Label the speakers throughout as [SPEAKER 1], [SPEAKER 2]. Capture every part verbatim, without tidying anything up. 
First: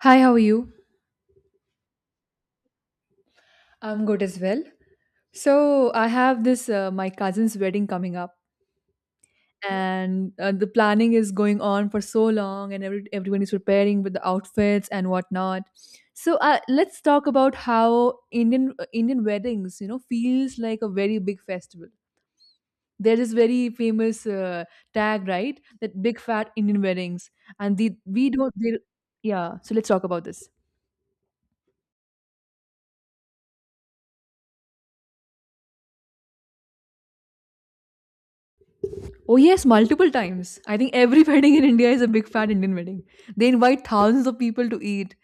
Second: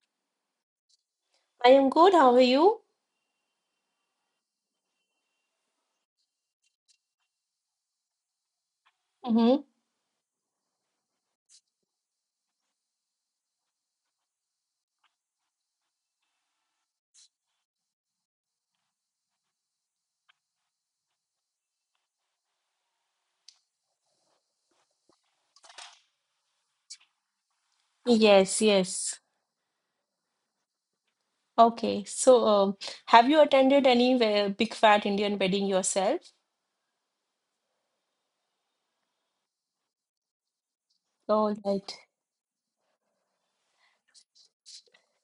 [SPEAKER 1] Hi, how are you?
[SPEAKER 2] I am good. How are you?
[SPEAKER 1] I'm good as well. So, I have this uh, my cousin's wedding coming up,
[SPEAKER 2] Mm-hmm.
[SPEAKER 1] and uh, the planning is going on for so long, and every, everyone is preparing with the outfits and whatnot. So, uh, let's talk about how Indian uh, Indian weddings, you know, feels like a very big festival. There is very famous uh, tag, right? That big fat Indian weddings, and the we don't.
[SPEAKER 2] Yes,
[SPEAKER 1] They,
[SPEAKER 2] yes.
[SPEAKER 1] yeah. So let's talk about this.
[SPEAKER 2] Okay. So, um, have you attended any we- big fat Indian wedding yourself?
[SPEAKER 1] Oh yes, multiple times. I think every
[SPEAKER 2] All
[SPEAKER 1] wedding in India
[SPEAKER 2] right.
[SPEAKER 1] is a big fat Indian wedding. They invite thousands of people to eat.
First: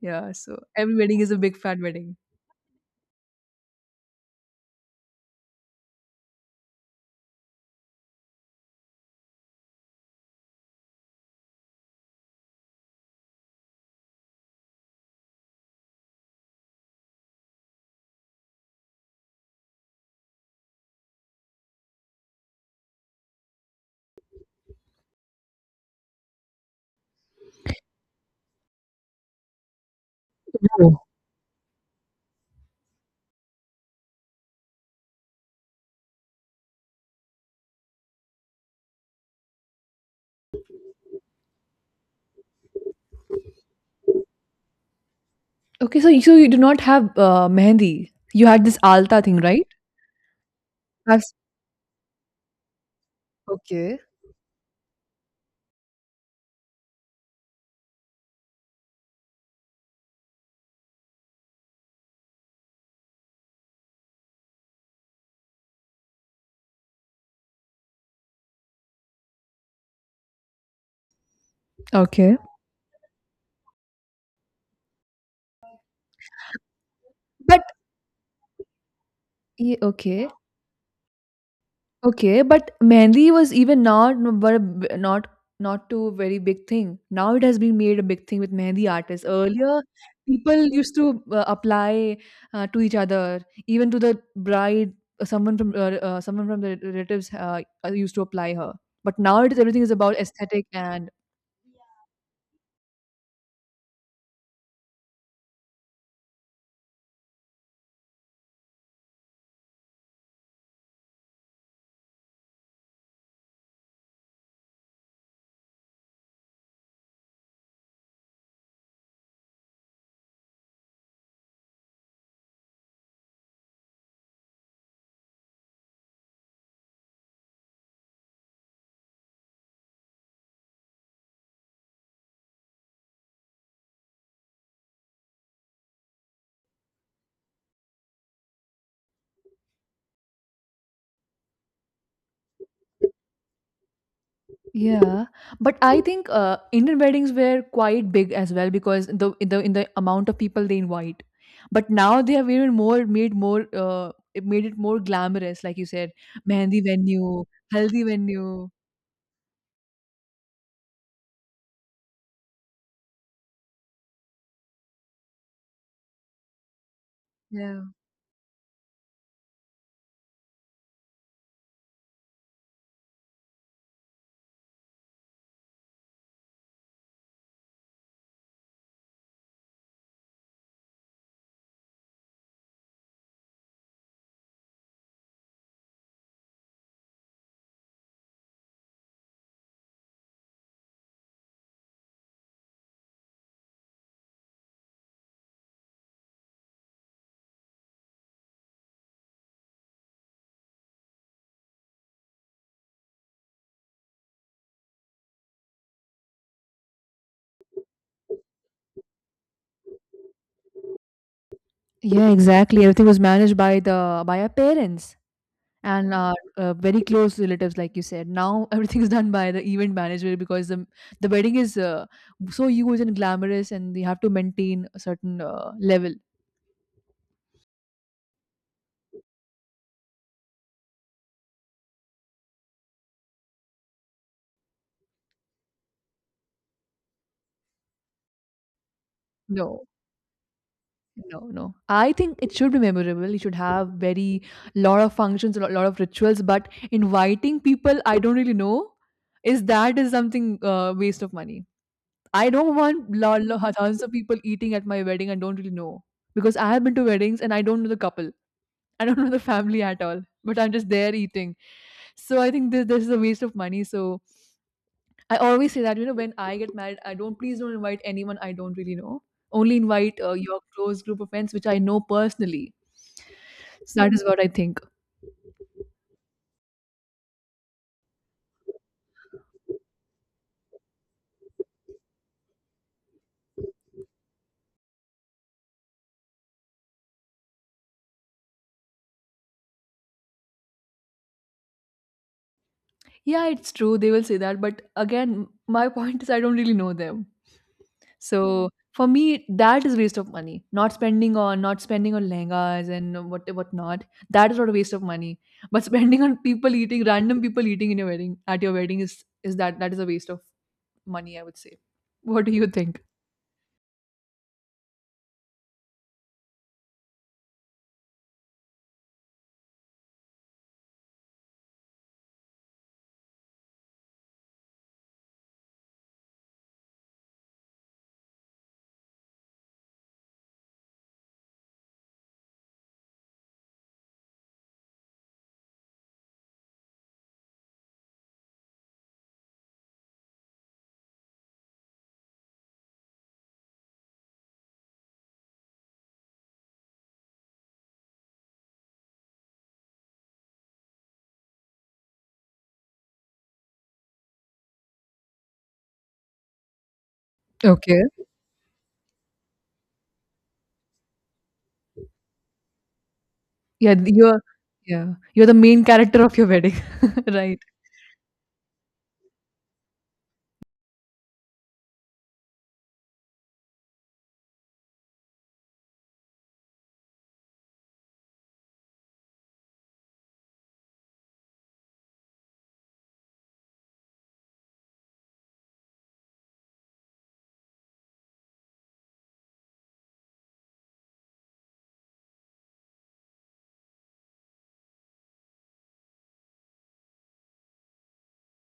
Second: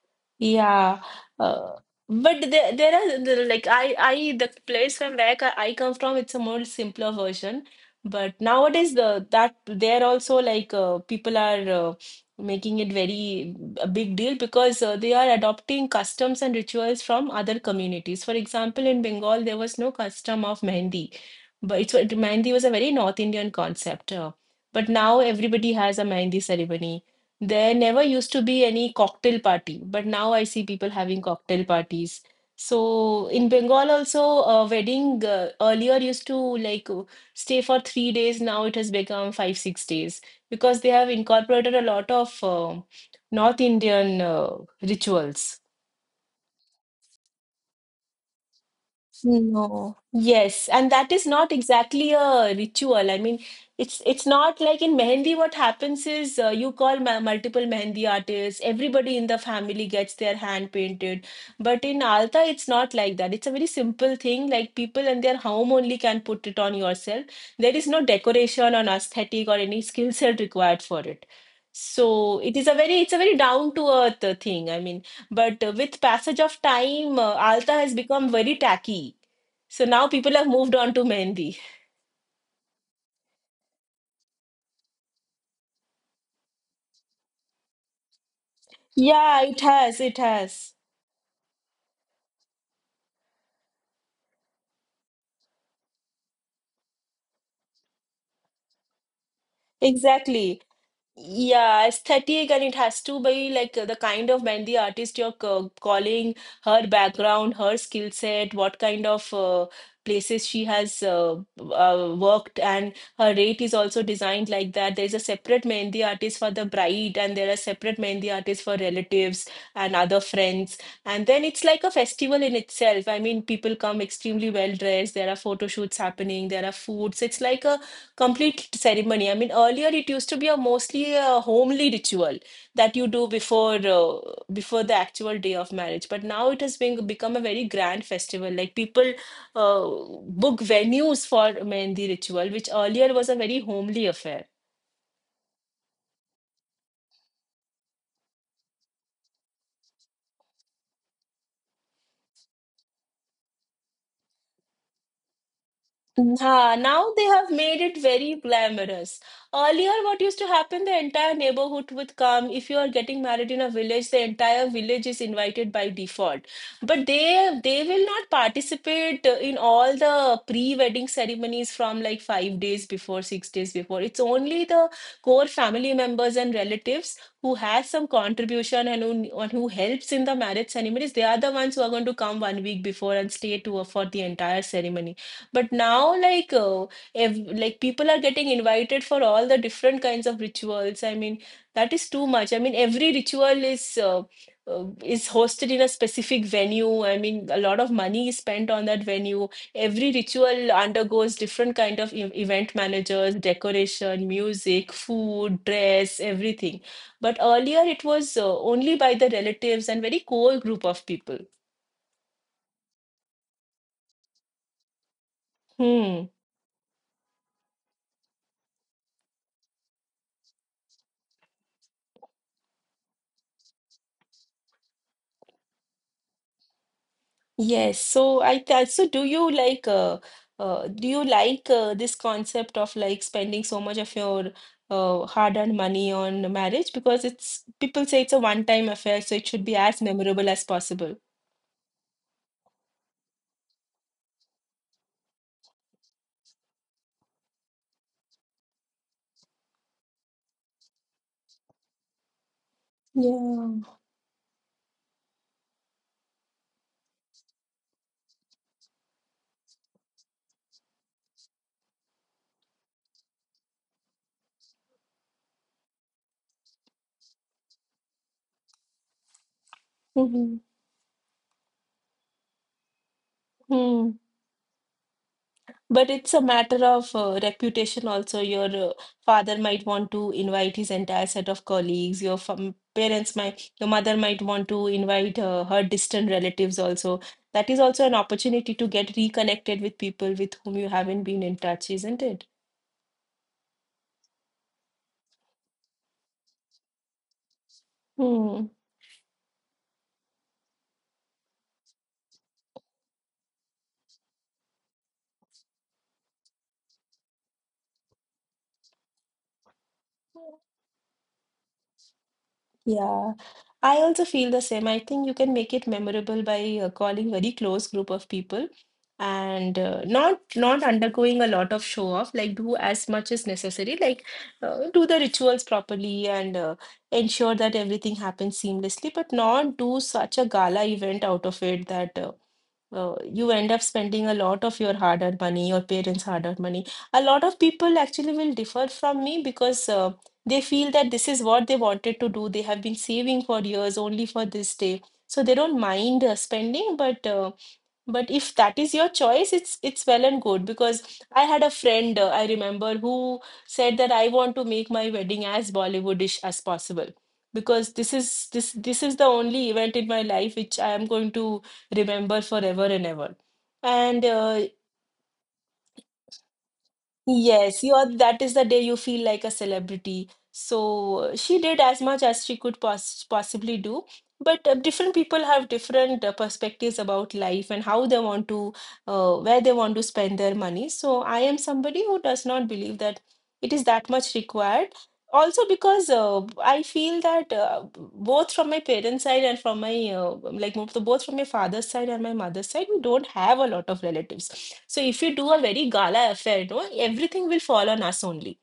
[SPEAKER 1] Yeah, so every
[SPEAKER 2] Yeah,
[SPEAKER 1] wedding is a big
[SPEAKER 2] uh,
[SPEAKER 1] fat wedding.
[SPEAKER 2] but there, there are there are, like I, I the place from where co- I come from, it's a more simpler version. But nowadays, the that there also like uh, people are uh, making it very a big deal because uh, they are adopting customs and rituals from other communities. For example, in Bengal, there was no custom of mehendi, but it's it, mehendi was a very North Indian concept. Uh, but now everybody has a mehendi ceremony. There never used to be any cocktail party, but now I see people
[SPEAKER 1] Oh.
[SPEAKER 2] having cocktail parties. So in Bengal also, a wedding uh, earlier used to like uh, stay for three days. Now it has become five, six days because they have incorporated a lot of uh, North Indian uh, rituals.
[SPEAKER 1] Okay, so you, so you do not have uh, mehendi. You had this alta thing, right?
[SPEAKER 2] No. Yes, and that is
[SPEAKER 1] That's
[SPEAKER 2] not exactly a ritual. I mean,
[SPEAKER 1] okay.
[SPEAKER 2] it's it's not like in mehendi. What happens is uh, you call ma multiple mehendi artists. Everybody in the family gets their hand painted. But in Alta, it's not like that. It's a very simple thing. Like people in their home only can put it on yourself. There is no decoration or aesthetic or any skill set required for it.
[SPEAKER 1] Okay.
[SPEAKER 2] So it is a very it's a very down to earth thing. I mean, but uh, with passage of time, uh,
[SPEAKER 1] But
[SPEAKER 2] Alta has become very tacky,
[SPEAKER 1] yeah,
[SPEAKER 2] so now
[SPEAKER 1] okay.
[SPEAKER 2] people have moved on to Mehendi.
[SPEAKER 1] Okay, but Mehndi was even not but not not too very big thing. Now it has been made a big thing with Mehndi artists.
[SPEAKER 2] Yeah, it
[SPEAKER 1] Earlier,
[SPEAKER 2] has, it
[SPEAKER 1] people
[SPEAKER 2] has.
[SPEAKER 1] used to uh, apply uh, to each other, even to the bride. uh, Someone from uh, uh, someone from the relatives uh, uh, used to apply her. But now it is everything is about
[SPEAKER 2] Exactly.
[SPEAKER 1] aesthetic and
[SPEAKER 2] Yeah, aesthetic, and it has to be like uh, the kind of Mehndi artist you're c- calling, her background, her skill set, what kind of uh, places she has uh, w- uh, worked, and her rate is also designed like that. There's a separate Mehndi artist for the bride, and there are separate Mehndi artists for relatives and other friends. And then it's like a festival in itself. I mean, people come extremely well dressed, there are photo shoots happening, there are foods. It's like a complete ceremony. I mean, earlier it used to be a mostly a homely ritual that you do before uh, before the actual day of marriage, but now it has been become a very grand festival. Like people uh, book venues for mehndi ritual, which earlier was a very homely affair.
[SPEAKER 1] yeah, but I think uh, Indian weddings were quite big as well because the in the in the amount of people they invite. But now they have even more made more, uh, it made it more glamorous, like you said,
[SPEAKER 2] Ah,
[SPEAKER 1] mehendi
[SPEAKER 2] now they
[SPEAKER 1] venue,
[SPEAKER 2] have made it
[SPEAKER 1] Haldi
[SPEAKER 2] very
[SPEAKER 1] venue.
[SPEAKER 2] glamorous. Earlier, what used to happen, the entire neighborhood would come. If you are getting married in a village, the entire village is invited by default. But they they
[SPEAKER 1] Yeah,
[SPEAKER 2] will not participate uh, in all the pre-wedding ceremonies from like five days before, six days before. It's only the core family members and relatives who, has some contribution and who, and who helps in the marriage ceremonies. They are the ones who are going to come one week before and stay to for the entire ceremony. But now, like, uh, if like people are getting invited for all the different kinds of rituals, I mean, that is too much. I mean, every ritual is uh, uh, is hosted in a specific venue. I mean, a lot of money is spent on that venue. Every ritual undergoes different kind of e- event managers, decoration, music, food, dress, everything. But earlier, it was uh, only by the relatives and very core group of people.
[SPEAKER 1] yeah, exactly. Everything was managed by the by our parents and
[SPEAKER 2] Hmm.
[SPEAKER 1] our uh, very close relatives, like you said. Now everything is done by the event manager because the the wedding is uh, so huge and glamorous, and they have to maintain a certain uh, level.
[SPEAKER 2] Yes, so I th so do you like uh, uh do you like uh, this concept of like spending so much of your uh, hard-earned money on marriage, because it's people say it's a one-time affair, so it should be
[SPEAKER 1] No.
[SPEAKER 2] as memorable as possible.
[SPEAKER 1] No, no. I think it should be memorable. You should have very lot of functions, a lot, lot of rituals, but inviting people I don't really know is that is something uh, waste of money. I don't want lot, lot,
[SPEAKER 2] Yeah.
[SPEAKER 1] thousands of people eating at my wedding I don't really know because I have been to weddings and I don't know the couple. I don't know the family at all, but I'm just there eating. So I think this, this is a waste of money. So I always say that, you know, when I get married, I don't, please don't invite anyone I don't really know. Only invite uh, your close group of friends, which I know personally. So that
[SPEAKER 2] Mm-hmm.
[SPEAKER 1] is what I think.
[SPEAKER 2] But it's a matter of uh, reputation also. Your uh, father might want to invite his entire set of colleagues. Your fam parents might, your mother might want to invite uh, her distant relatives also. That is also an opportunity to get reconnected with people with whom you haven't been in touch, isn't it?
[SPEAKER 1] Yeah, it's true. They will say that. But again, my point is I don't really know them.
[SPEAKER 2] Hmm.
[SPEAKER 1] So for me, that is waste of money. Not spending on not spending on lehengas and what whatnot. That is not a waste of money. But spending on people eating, random people eating in your wedding at your wedding is is that that is a waste of money, I would say. What do you think?
[SPEAKER 2] Yeah, I also feel the same. I think you can make it memorable by uh, calling very close group of people and uh, not not undergoing a lot of show off. Like do as much as necessary. Like uh, do the rituals properly and uh, ensure that everything happens seamlessly, but not do such a gala event out of it that uh, uh, you end up spending a lot of your hard-earned money, your parents' hard-earned money. A lot of people actually will differ from me because uh, they feel that this is what they wanted to do. They have been saving for years only for this day. So they don't mind uh, spending, but uh, but if that is your choice, it's it's well and good, because I had a friend uh, I remember who said that I want to make my wedding as Bollywoodish as possible, because
[SPEAKER 1] Okay.
[SPEAKER 2] this is this this is the only event in my life which I am going to remember forever and ever.
[SPEAKER 1] Yeah, th-
[SPEAKER 2] And
[SPEAKER 1] you're
[SPEAKER 2] uh,
[SPEAKER 1] yeah, you're the main character of your wedding. Right.
[SPEAKER 2] Yes, you are, that is the day you feel like a celebrity. So uh, she did as much as she could poss possibly do. But uh, different people have different uh, perspectives about life and how they want to, uh, where they want to spend their money. So I am somebody who does not believe that it is that much required, also because uh, I feel that uh, both from my parents' side and from my uh, like mo- both from my father's side and my mother's side, we don't have a lot of relatives. So if you do a very gala affair, you know, everything will fall on us only.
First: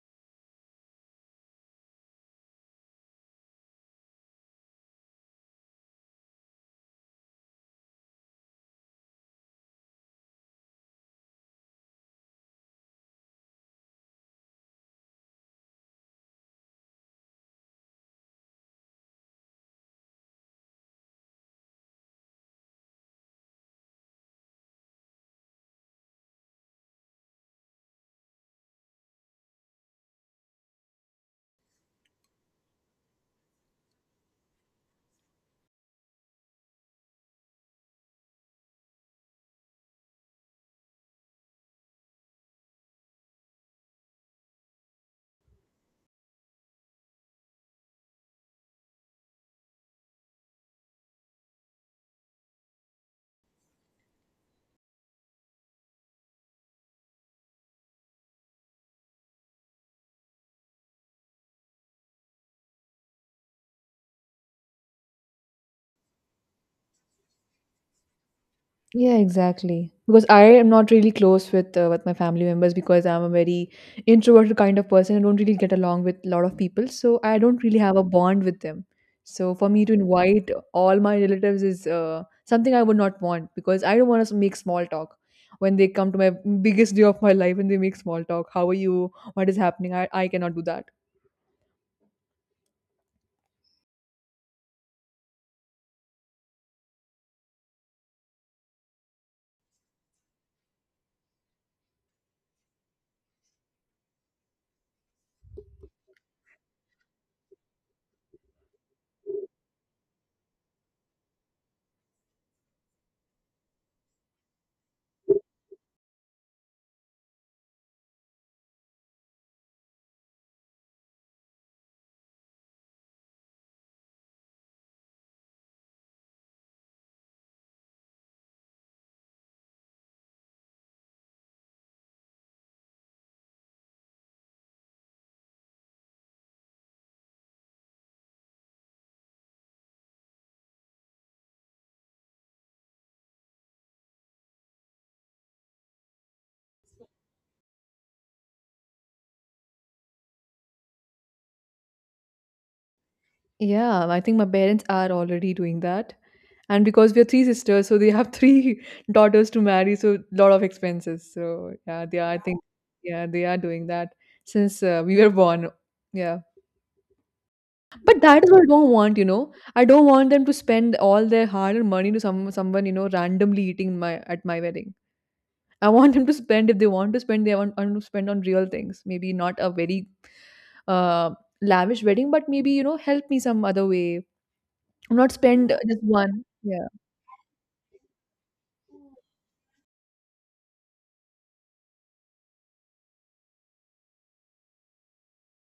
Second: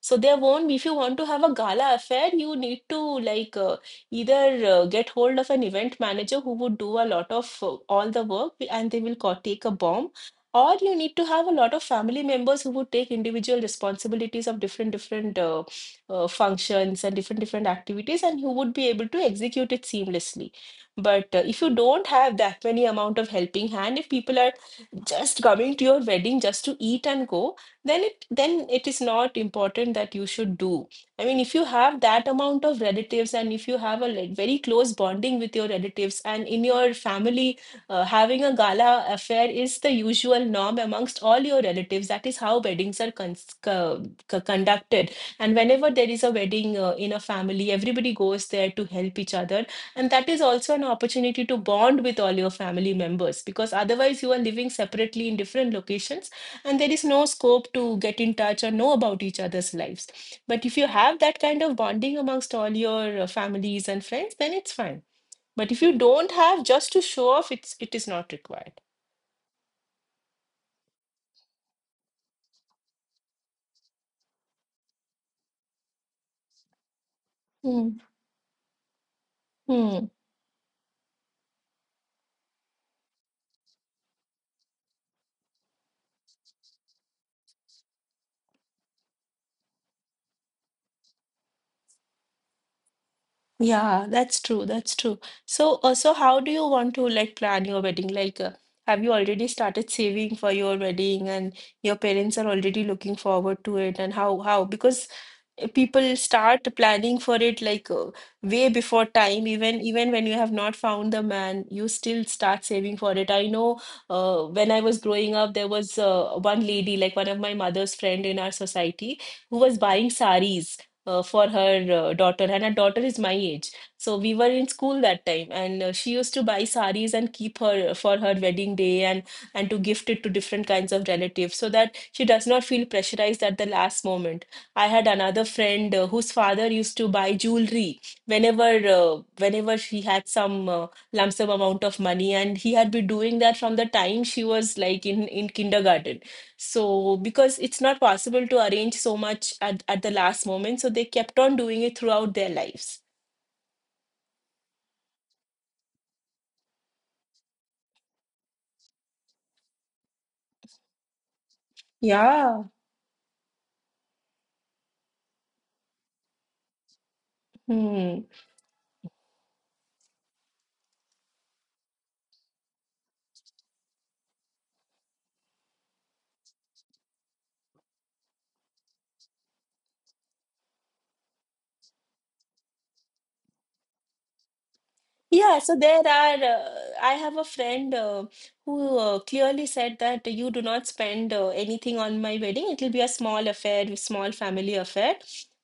[SPEAKER 2] So there won't be, if you want to have a gala affair, you need to like uh, either uh, get hold of an event manager who would do a lot of uh, all the work and they will co- take a bomb, or you need to have a lot of family members who would take individual responsibilities of different different uh, uh, functions and different different activities and who would be able to execute it seamlessly. But uh, if you don't have that many amount of helping hand, if people are just coming to your wedding just to eat and go, then it then it is not important that you should do. I mean, if you have that amount of relatives and if you have a like, very close bonding with your relatives and in your family, uh, having a gala affair is the usual norm amongst all your relatives, that is how weddings are cons co- co- conducted, and whenever there is a wedding uh, in a family, everybody goes there to help each other, and that is also an opportunity to bond with all your family members, because otherwise you are living separately in different locations and there is no scope to get in touch or know about each other's lives. But if you have that kind of bonding amongst all your uh, families and friends, then it's fine. But if you don't have, just to show off, it's it is not required.
[SPEAKER 1] Yeah, exactly. Because I am not really close with uh, with my family members because I'm a very introverted kind of person. I don't really get along with a lot of people, so I don't really have
[SPEAKER 2] Hmm.
[SPEAKER 1] a bond with them. So for me to
[SPEAKER 2] Hmm.
[SPEAKER 1] invite all my relatives is uh, something I would not want because I don't want to make small talk when they come to my biggest day of my life and they make small talk. How are you? What is happening? I, I cannot do that.
[SPEAKER 2] Yeah, that's true. That's true. So, uh, so how do you want to like plan your wedding? Like, uh, have you already started saving for your wedding and your parents are already looking forward to it? And how, how? Because uh, people start planning for it like uh, way before time. Even, even when you have not found the man, you still start saving for it. I know, uh, when I was growing up, there was uh, one lady, like one of my mother's friend in our society, who was buying saris uh, for her uh, daughter, and her daughter is my age. So we were in school that time, and uh, she used to buy saris and keep her uh, for her wedding day, and and to gift it to different kinds of relatives so that she does not feel pressurized at the last moment. I had another friend uh, whose father used to buy jewelry whenever uh, whenever she had some uh, lump sum amount of money, and he had been doing that from the time she was like in in kindergarten, so, because it's not possible to arrange so much at, at the last moment, so they kept on doing it throughout their lives.
[SPEAKER 1] Yeah, I think my parents are already doing that. And because we are three sisters, so they have three daughters to marry, so lot of expenses. So yeah, they are, I think,
[SPEAKER 2] Yeah.
[SPEAKER 1] yeah, they are doing that since uh, we were born, yeah. But
[SPEAKER 2] Hmm.
[SPEAKER 1] that is what I don't want. you know I don't want them to spend all their hard-earned money to some someone you know randomly eating my at my wedding. I want them to spend, if they want to spend, they want, want to spend on real things, maybe not a very uh, lavish wedding, but maybe, you know help me some other way, not
[SPEAKER 2] Yeah,
[SPEAKER 1] spend
[SPEAKER 2] so there
[SPEAKER 1] just
[SPEAKER 2] are.
[SPEAKER 1] one.
[SPEAKER 2] Uh,
[SPEAKER 1] Yeah.
[SPEAKER 2] I have a friend uh, who uh, clearly said that you do not spend uh, anything on my wedding. It will be a small affair, small family affair.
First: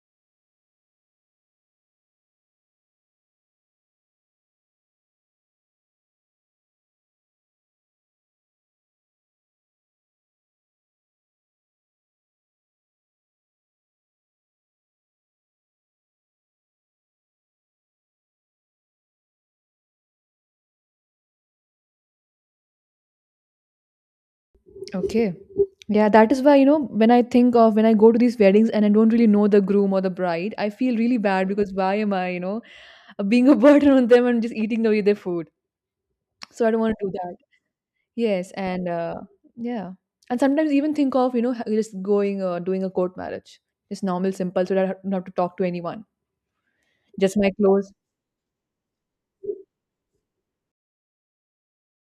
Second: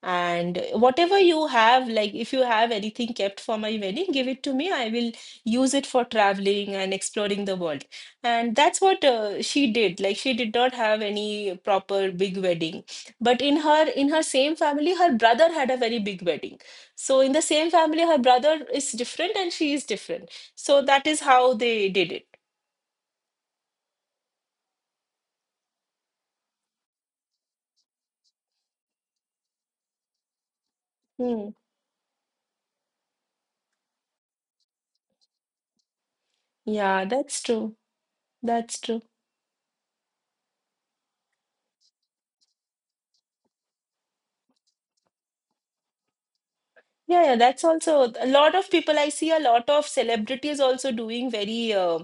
[SPEAKER 2] And whatever you have, like if you have anything kept for my wedding, give it to me. I will use it for traveling and exploring the world. And that's what uh, she did. Like she did not have any proper big wedding. But in her in her same family, her brother had a very big wedding. So in the same family, her brother is different and she is different. So that is how they did it.
[SPEAKER 1] Okay. Yeah, that is why, you know, when I think of when I go to these weddings and I don't really know the groom or the bride, I feel really bad
[SPEAKER 2] Hmm.
[SPEAKER 1] because why am I, you know, being a burden on them and just eating away their food? So I don't want
[SPEAKER 2] Yeah,
[SPEAKER 1] to do that.
[SPEAKER 2] that's true.
[SPEAKER 1] Yes.
[SPEAKER 2] That's
[SPEAKER 1] And
[SPEAKER 2] true.
[SPEAKER 1] uh, yeah. And sometimes even think of, you know, ha- just going, uh, doing a court marriage. Just normal, simple, so that I ha- don't have to talk to anyone.
[SPEAKER 2] Yeah, yeah,
[SPEAKER 1] Just my
[SPEAKER 2] that's
[SPEAKER 1] clothes.
[SPEAKER 2] also a lot of people. I see a lot of celebrities also doing very uh,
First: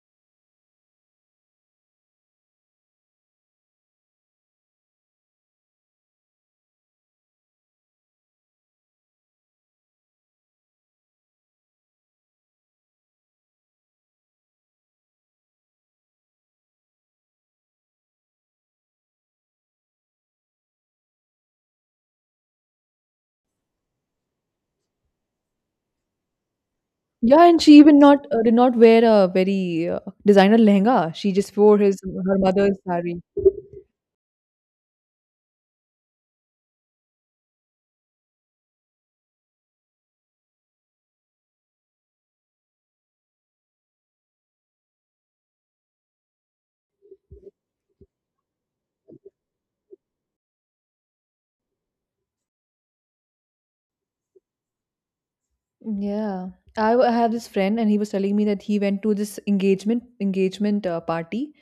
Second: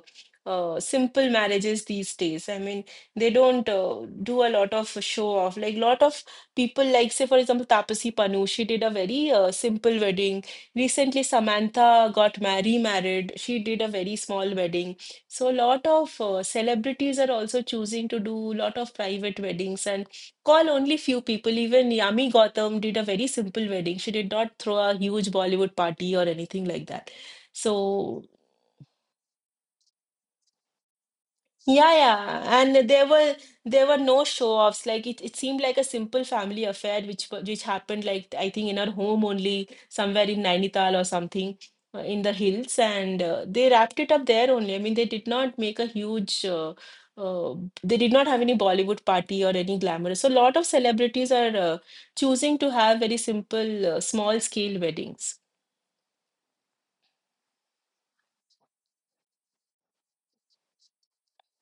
[SPEAKER 2] uh, simple marriages these days. I mean, they don't uh, do a lot of show off. Like, lot of people, like, say, for example, Tapasi Pannu, she did a very uh, simple wedding. Recently, Samantha got married, married. She did a very small wedding. So, a lot of uh, celebrities are also choosing to do a lot of private weddings and call only few people. Even Yami Gautam did a very simple wedding. She did not throw a huge Bollywood party or anything like that.
[SPEAKER 1] Yeah, and she even
[SPEAKER 2] So
[SPEAKER 1] not uh, did not wear a very uh, designer lehenga. She just wore
[SPEAKER 2] yeah,
[SPEAKER 1] his her
[SPEAKER 2] yeah,
[SPEAKER 1] mother's
[SPEAKER 2] and there
[SPEAKER 1] sari.
[SPEAKER 2] were there were no show-offs. Like it, it seemed like a simple family affair, which wa- which happened like I think in our home only, somewhere in Nainital or something uh, in the hills, and uh, they wrapped it up there only. I mean, they did not make a huge. Uh, uh, they did not have any Bollywood party or any glamorous. So a lot of celebrities are uh, choosing to have very simple, uh, small-scale weddings.
[SPEAKER 1] Yeah, I, w- I have this friend, and he was telling me that he went to this engagement engagement uh, party,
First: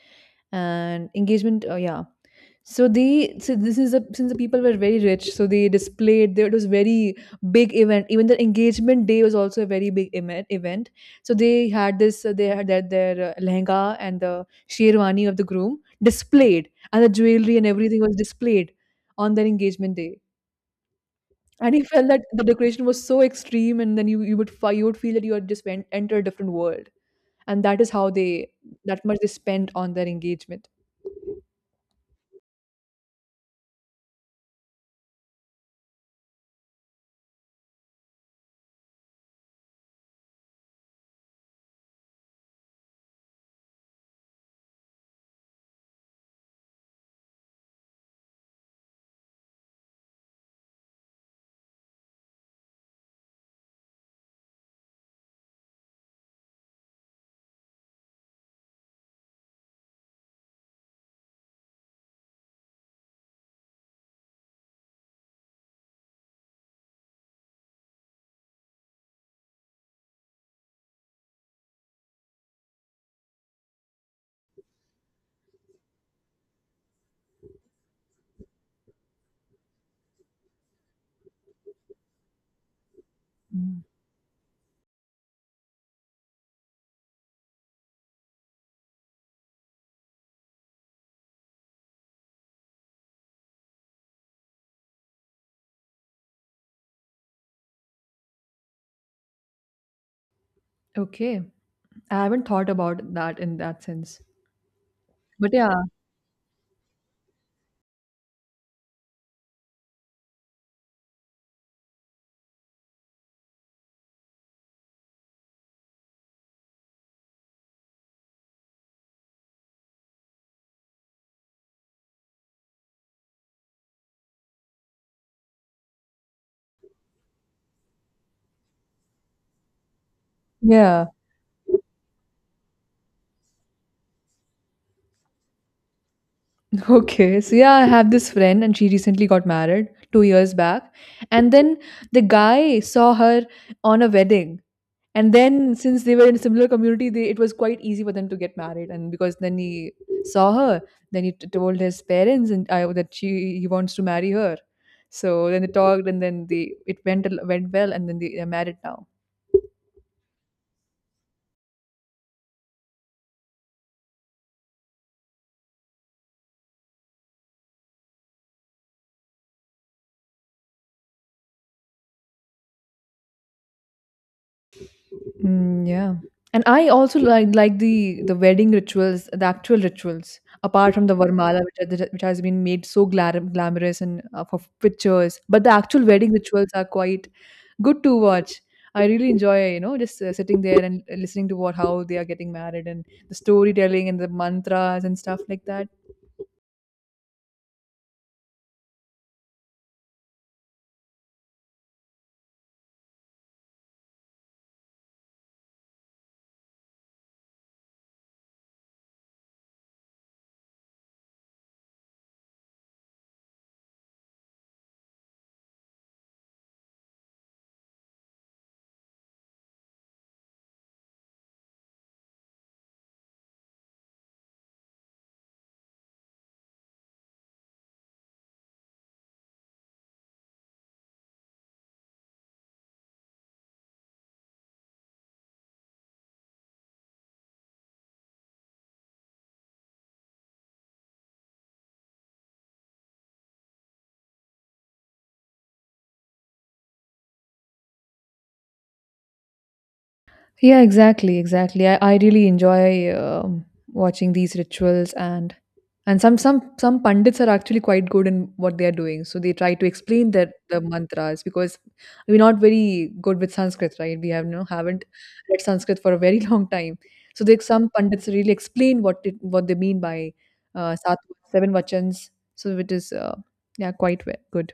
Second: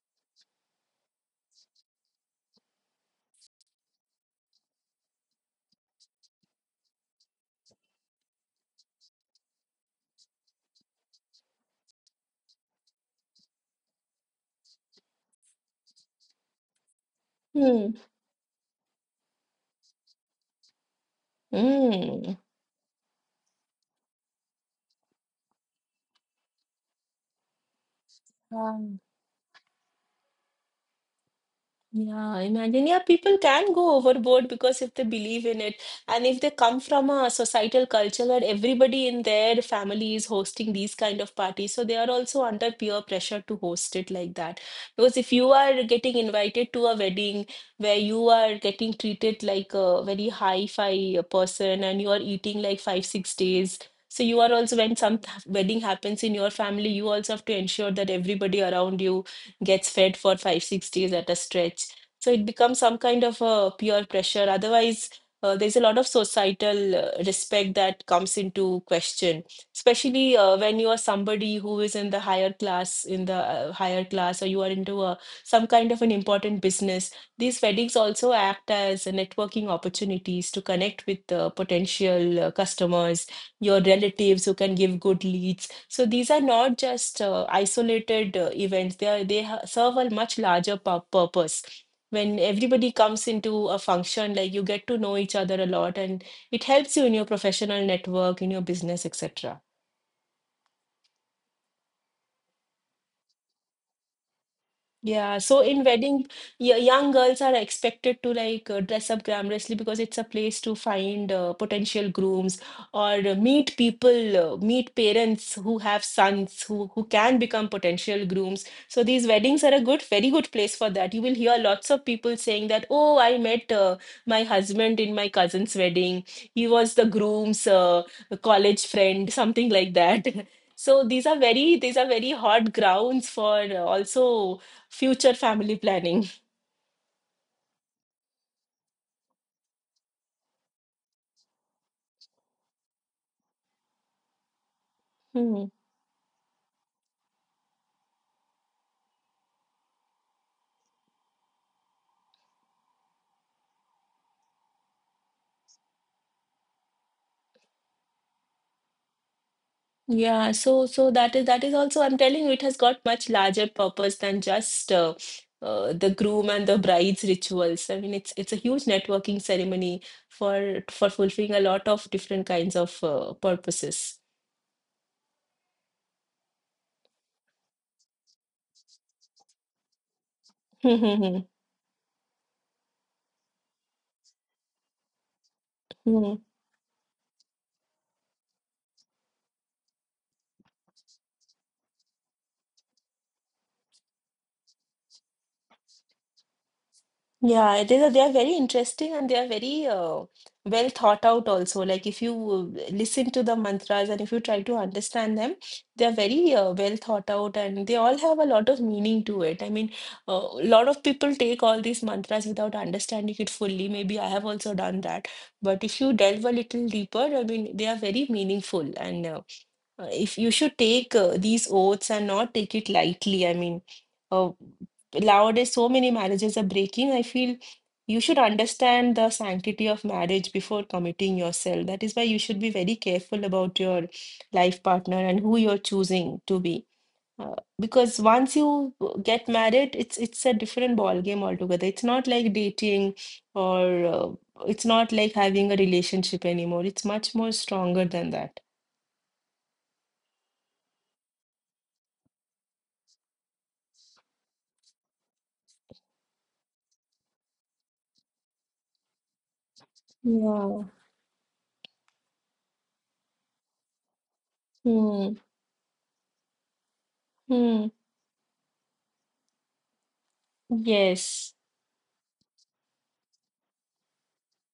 [SPEAKER 1] and engagement, uh, yeah. So they so this is a, since the people were very rich, so they displayed there it was very big event. Even the engagement day was also a very big event. Event. So they had this uh, they had their, their uh, lehenga and the sherwani of the groom displayed, and the jewelry and
[SPEAKER 2] Hmm.
[SPEAKER 1] everything was displayed on their engagement day. And he felt that
[SPEAKER 2] Mm.
[SPEAKER 1] the decoration was so extreme, and then you you would fi- you would feel that you had just went enter a different world, and that is how they that much they spent on their engagement.
[SPEAKER 2] Yeah, imagine. Yeah, people can go overboard because if they believe in it, and if they come from a societal culture where everybody in their family is hosting these kind of parties, so they are also under peer pressure to host it like that. Because if you are getting invited to a wedding where you are getting treated like a very high-fi person and you are eating like five, six days. So you are also, when some th- wedding happens in your family, you also have to ensure that everybody around you gets fed for five, six days at a stretch. So it becomes some kind of a peer pressure. Otherwise, uh, there's a lot of societal uh, respect that comes into question, especially uh, when you are somebody who is in the higher class, in the uh, higher class, or you are into a, some kind of an important business. These weddings also act as a networking opportunities to connect with uh, potential uh, customers, your
[SPEAKER 1] Mm.
[SPEAKER 2] relatives who can give good leads. So these are not just uh, isolated uh, events. They are, they ha- serve a much larger pu- purpose. When everybody comes into a function, like you get to know each other a lot, and it helps you in your professional network, in your business, et cetera.
[SPEAKER 1] Okay, I haven't thought about that in that sense,
[SPEAKER 2] Yeah,
[SPEAKER 1] but
[SPEAKER 2] so
[SPEAKER 1] yeah,
[SPEAKER 2] in wedding, y- young girls are expected to like uh, dress up glamorously because it's a place to find uh, potential grooms or uh, meet people, uh, meet parents who have sons who who can become potential grooms. So these weddings are a good, very good place for that. You will hear lots of people saying that, "Oh, I met uh, my husband in my cousin's wedding. He was the groom's uh, college friend," something like that. So
[SPEAKER 1] yeah,
[SPEAKER 2] these are very these are very hot grounds for uh, also future family planning.
[SPEAKER 1] okay. So yeah, I have this friend, and she recently got married two years back, and then the guy saw her on a wedding, and
[SPEAKER 2] Hmm.
[SPEAKER 1] then since they were in a similar community they, it was quite easy for them to get married. And because then he saw her then he t- told his parents and I, that she he wants to marry her. So then they talked, and then they it went al- went well, and then they, they're married now.
[SPEAKER 2] Yeah, so so that is that is also, I'm telling you, it has got much larger purpose than just uh, uh, the groom and the bride's rituals. I mean, it's it's a huge networking ceremony for for fulfilling a lot of different kinds of uh, purposes.
[SPEAKER 1] Mm, yeah. And I also like like the the wedding rituals, the actual rituals, apart from the Varmala, which are- which has been made so glam- glamorous and uh, for pictures. But the actual wedding rituals are quite good to watch. I really enjoy, you know, just uh, sitting there and listening to what how they are getting married and the storytelling and the mantras and stuff like that.
[SPEAKER 2] Yeah, it is. uh, They are very interesting and they are very uh, well thought out also. Like if you uh, listen to the mantras and if you try to understand them, they are very uh, well thought out and they all have a lot of meaning to it. I mean, a lot of people take all these mantras without understanding it fully. Maybe I have also done that. But if you delve a little deeper, I mean, they are very meaningful and uh, uh, if you should take uh, these oaths and not take it lightly. I mean, uh, nowadays so many marriages are breaking. I feel you should understand the sanctity of marriage before committing yourself. That is why you should be very careful about your life partner and who you're choosing to be. Uh, because once you get married, it's it's a different ball game altogether. It's not like dating or uh, it's not like having a relationship anymore. It's much more stronger than that.
[SPEAKER 1] Yeah, exactly, exactly. I, I really enjoy um, watching these rituals. And And some some some pundits are actually quite good in what they are doing. So they try to explain their the
[SPEAKER 2] Yeah.
[SPEAKER 1] mantras because we're not very good with Sanskrit, right? We have no haven't
[SPEAKER 2] Hmm.
[SPEAKER 1] read Sanskrit for a very long time. So they,
[SPEAKER 2] Hmm.
[SPEAKER 1] some pundits really explain what it, what they mean by uh, sat,
[SPEAKER 2] Yes.
[SPEAKER 1] seven vachans. So it is uh, yeah, quite we- good.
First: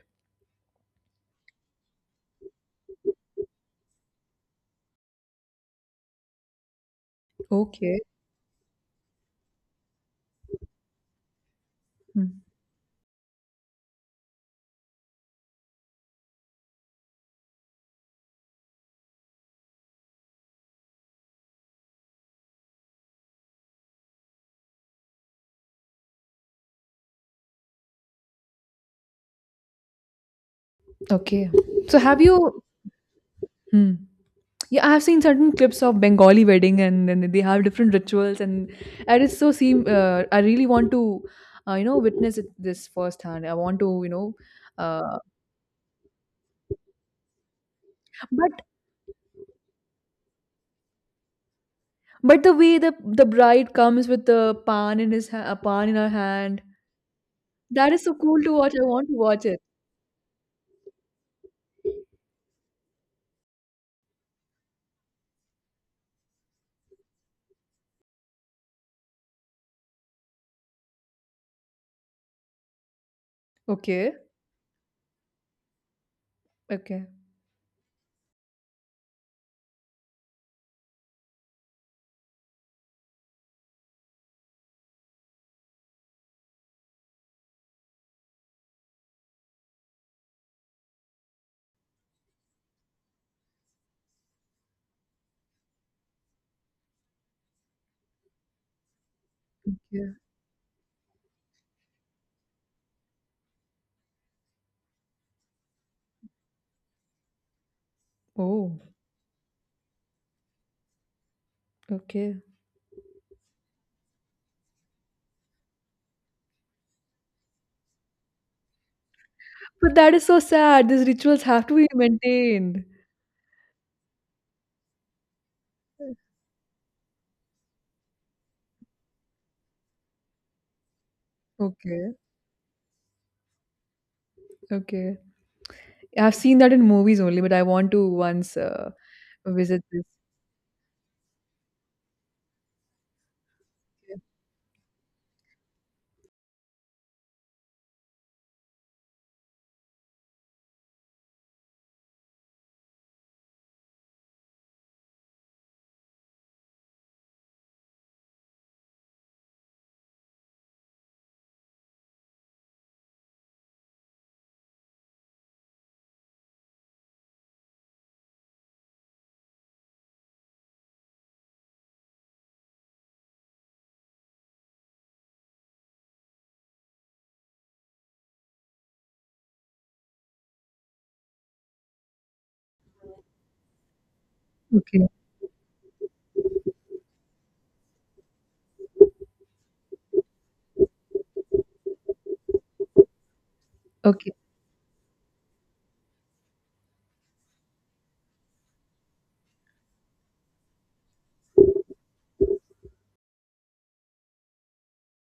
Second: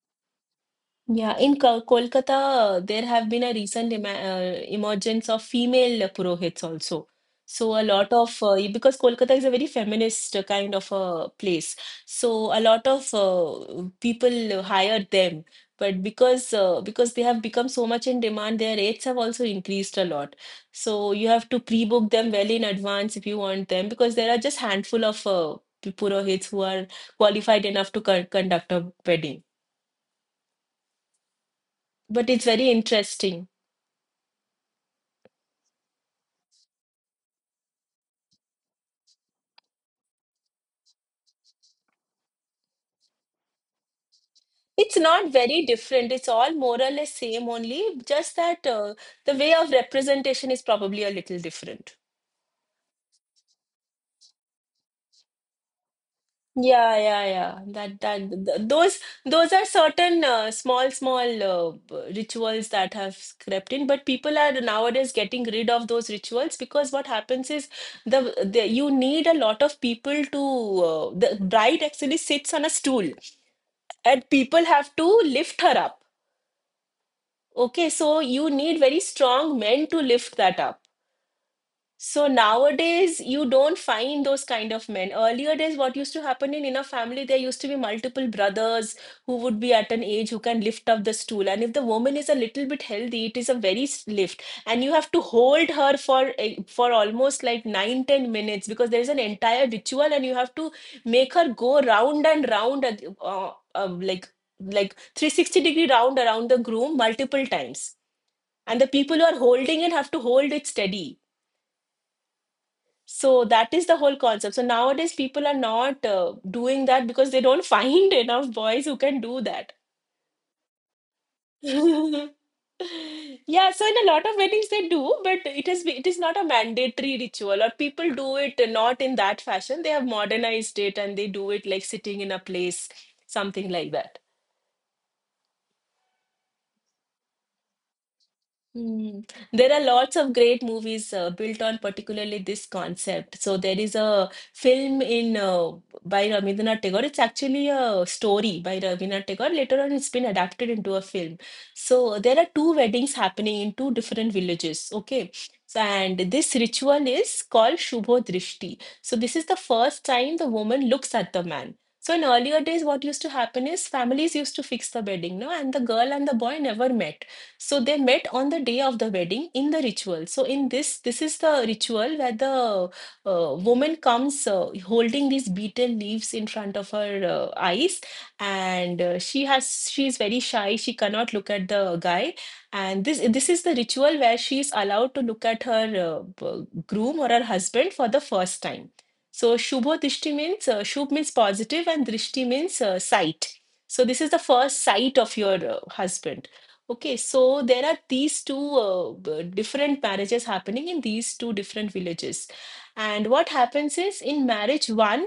[SPEAKER 2] Yeah, in Ko- Kolkata, uh, there have been a recent em uh, emergence of female purohits also. So a
[SPEAKER 1] Okay.
[SPEAKER 2] lot of uh, y- because Kolkata is a very feminist uh, kind of a place,
[SPEAKER 1] Hmm.
[SPEAKER 2] so a lot of uh, people hire them. But because uh, because they have become so much in demand, their rates have also increased a lot. So you have to pre-book them well in advance if you want them, because there are just handful of uh, purohits who are qualified enough to con conduct a wedding,
[SPEAKER 1] Okay. So have
[SPEAKER 2] but it's
[SPEAKER 1] you?
[SPEAKER 2] very interesting.
[SPEAKER 1] Hmm. Yeah, I have seen certain clips of Bengali wedding, and then they have different rituals, and I just so seem. Uh, I really want to, uh, you know, witness it, this firsthand. I want to, you know,
[SPEAKER 2] It's
[SPEAKER 1] uh,
[SPEAKER 2] not very different. It's all more or less same, only just
[SPEAKER 1] but
[SPEAKER 2] that uh, the way of representation is probably a little different.
[SPEAKER 1] but the way the the bride comes with the pan in his ha- a pan in her hand.
[SPEAKER 2] Yeah, yeah, yeah,
[SPEAKER 1] That
[SPEAKER 2] that
[SPEAKER 1] is so
[SPEAKER 2] that
[SPEAKER 1] cool to
[SPEAKER 2] th-
[SPEAKER 1] watch. I
[SPEAKER 2] those
[SPEAKER 1] want to watch
[SPEAKER 2] those
[SPEAKER 1] it.
[SPEAKER 2] are certain uh, small small uh, b- rituals that have crept in, but people are nowadays getting rid of those rituals because what happens is the, the you need a lot of people to uh, the bride actually sits on a stool
[SPEAKER 1] Okay,
[SPEAKER 2] and people have to lift her up.
[SPEAKER 1] okay,
[SPEAKER 2] Okay, so you need very strong men to lift that up. So nowadays, you don't find those kind of men. Earlier days, what used to happen in, in a family, there used to be multiple brothers who would be at an age who can lift up the stool. And if the woman is a little bit healthy, it is a very s- lift. And you have to hold her for eh, for almost like nine, ten minutes because there is an entire
[SPEAKER 1] yeah.
[SPEAKER 2] ritual and you have to make her go round and round, at- uh, uh, like like three sixty degree round around the groom multiple times, and
[SPEAKER 1] Oh,
[SPEAKER 2] the people who are holding it have to hold it steady.
[SPEAKER 1] okay.
[SPEAKER 2] So that is the whole concept. So nowadays people are not uh, doing that because they don't find enough boys who can do that.
[SPEAKER 1] But that is so sad. These rituals have to be maintained.
[SPEAKER 2] yeah, so in a lot of weddings they do, but it is it is not a mandatory ritual, or people do it not in that fashion. They have modernized it and they do it like
[SPEAKER 1] Okay,
[SPEAKER 2] sitting in a place, something like that.
[SPEAKER 1] okay. I've seen that in movies only, but I want to once uh,
[SPEAKER 2] Hmm. There are
[SPEAKER 1] visit this.
[SPEAKER 2] lots of great movies uh, built on particularly this concept. So there is a film in uh, by Rabindranath Tagore. It's actually a story by Rabindranath Tagore. Later on, it's been adapted into a film. So there are two weddings happening in two different villages. Okay. So, and this ritual is called Shubho Drishti. So this is the first time the woman looks at the man. So in earlier days, what used to happen is families used to fix the wedding, no, and the girl and the boy never met. So they met on the day of the wedding in the ritual. So in this, this is the ritual where the uh, woman comes uh, holding these betel leaves in front of her uh, eyes, and uh, she has she is very shy. She cannot look at the guy, and this this is the ritual where she is
[SPEAKER 1] Okay,
[SPEAKER 2] allowed to look at her uh, b- groom or her husband for the first time. So Shubho Dishti means uh, Shubh means positive, and Drishti means uh, sight. So this is
[SPEAKER 1] okay,
[SPEAKER 2] the first sight of your uh, husband. Okay, so there are these two uh, b- different marriages happening in these two different villages. And what happens is in marriage one,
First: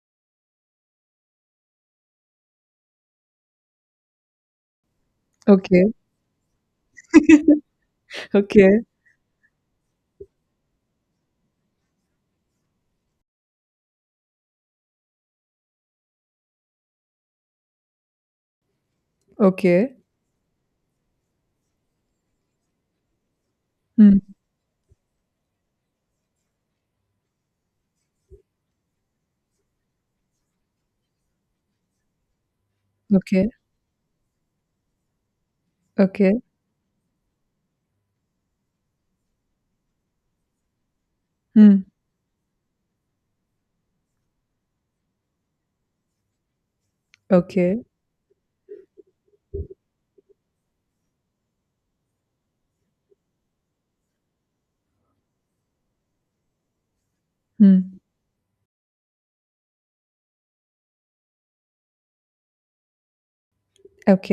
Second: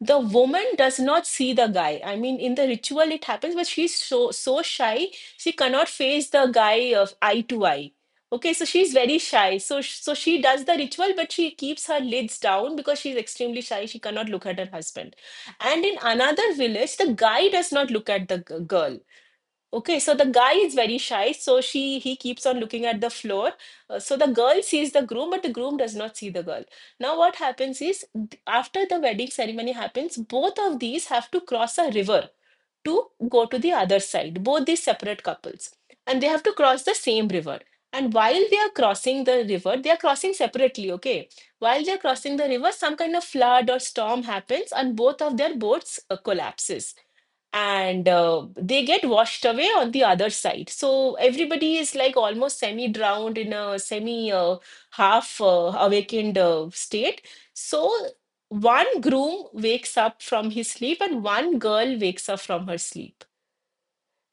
[SPEAKER 2] the woman does not see the guy. I mean, in the ritual it happens, but she's so so shy, she cannot
[SPEAKER 1] okay,
[SPEAKER 2] face the guy of eye to eye. Okay, so
[SPEAKER 1] okay,
[SPEAKER 2] she's very shy. So sh- so she does the ritual, but she keeps her lids down because she's extremely shy. She cannot look at her husband. And in another village, the guy does not look at the g- girl.
[SPEAKER 1] okay.
[SPEAKER 2] Okay, so the guy is very shy, so she he keeps on looking at the floor. Uh, so
[SPEAKER 1] Hmm.
[SPEAKER 2] the girl sees the groom, but the groom does not see the girl. Now what happens is th- after the wedding ceremony happens, both of these have to cross a river to go
[SPEAKER 1] Okay,
[SPEAKER 2] to the other side, both these separate couples. And they
[SPEAKER 1] okay.
[SPEAKER 2] have to cross the same river. And while they are crossing the river, they are crossing separately, okay? While
[SPEAKER 1] Hmm.
[SPEAKER 2] they are crossing the river, some kind of flood or storm happens and both of their boats uh, collapses
[SPEAKER 1] Okay.
[SPEAKER 2] and uh, they get washed away on the other side. So everybody is like almost semi drowned in a semi uh, half uh, awakened uh, state. So
[SPEAKER 1] Hmm.
[SPEAKER 2] one groom wakes up from his sleep and one girl wakes up from her sleep.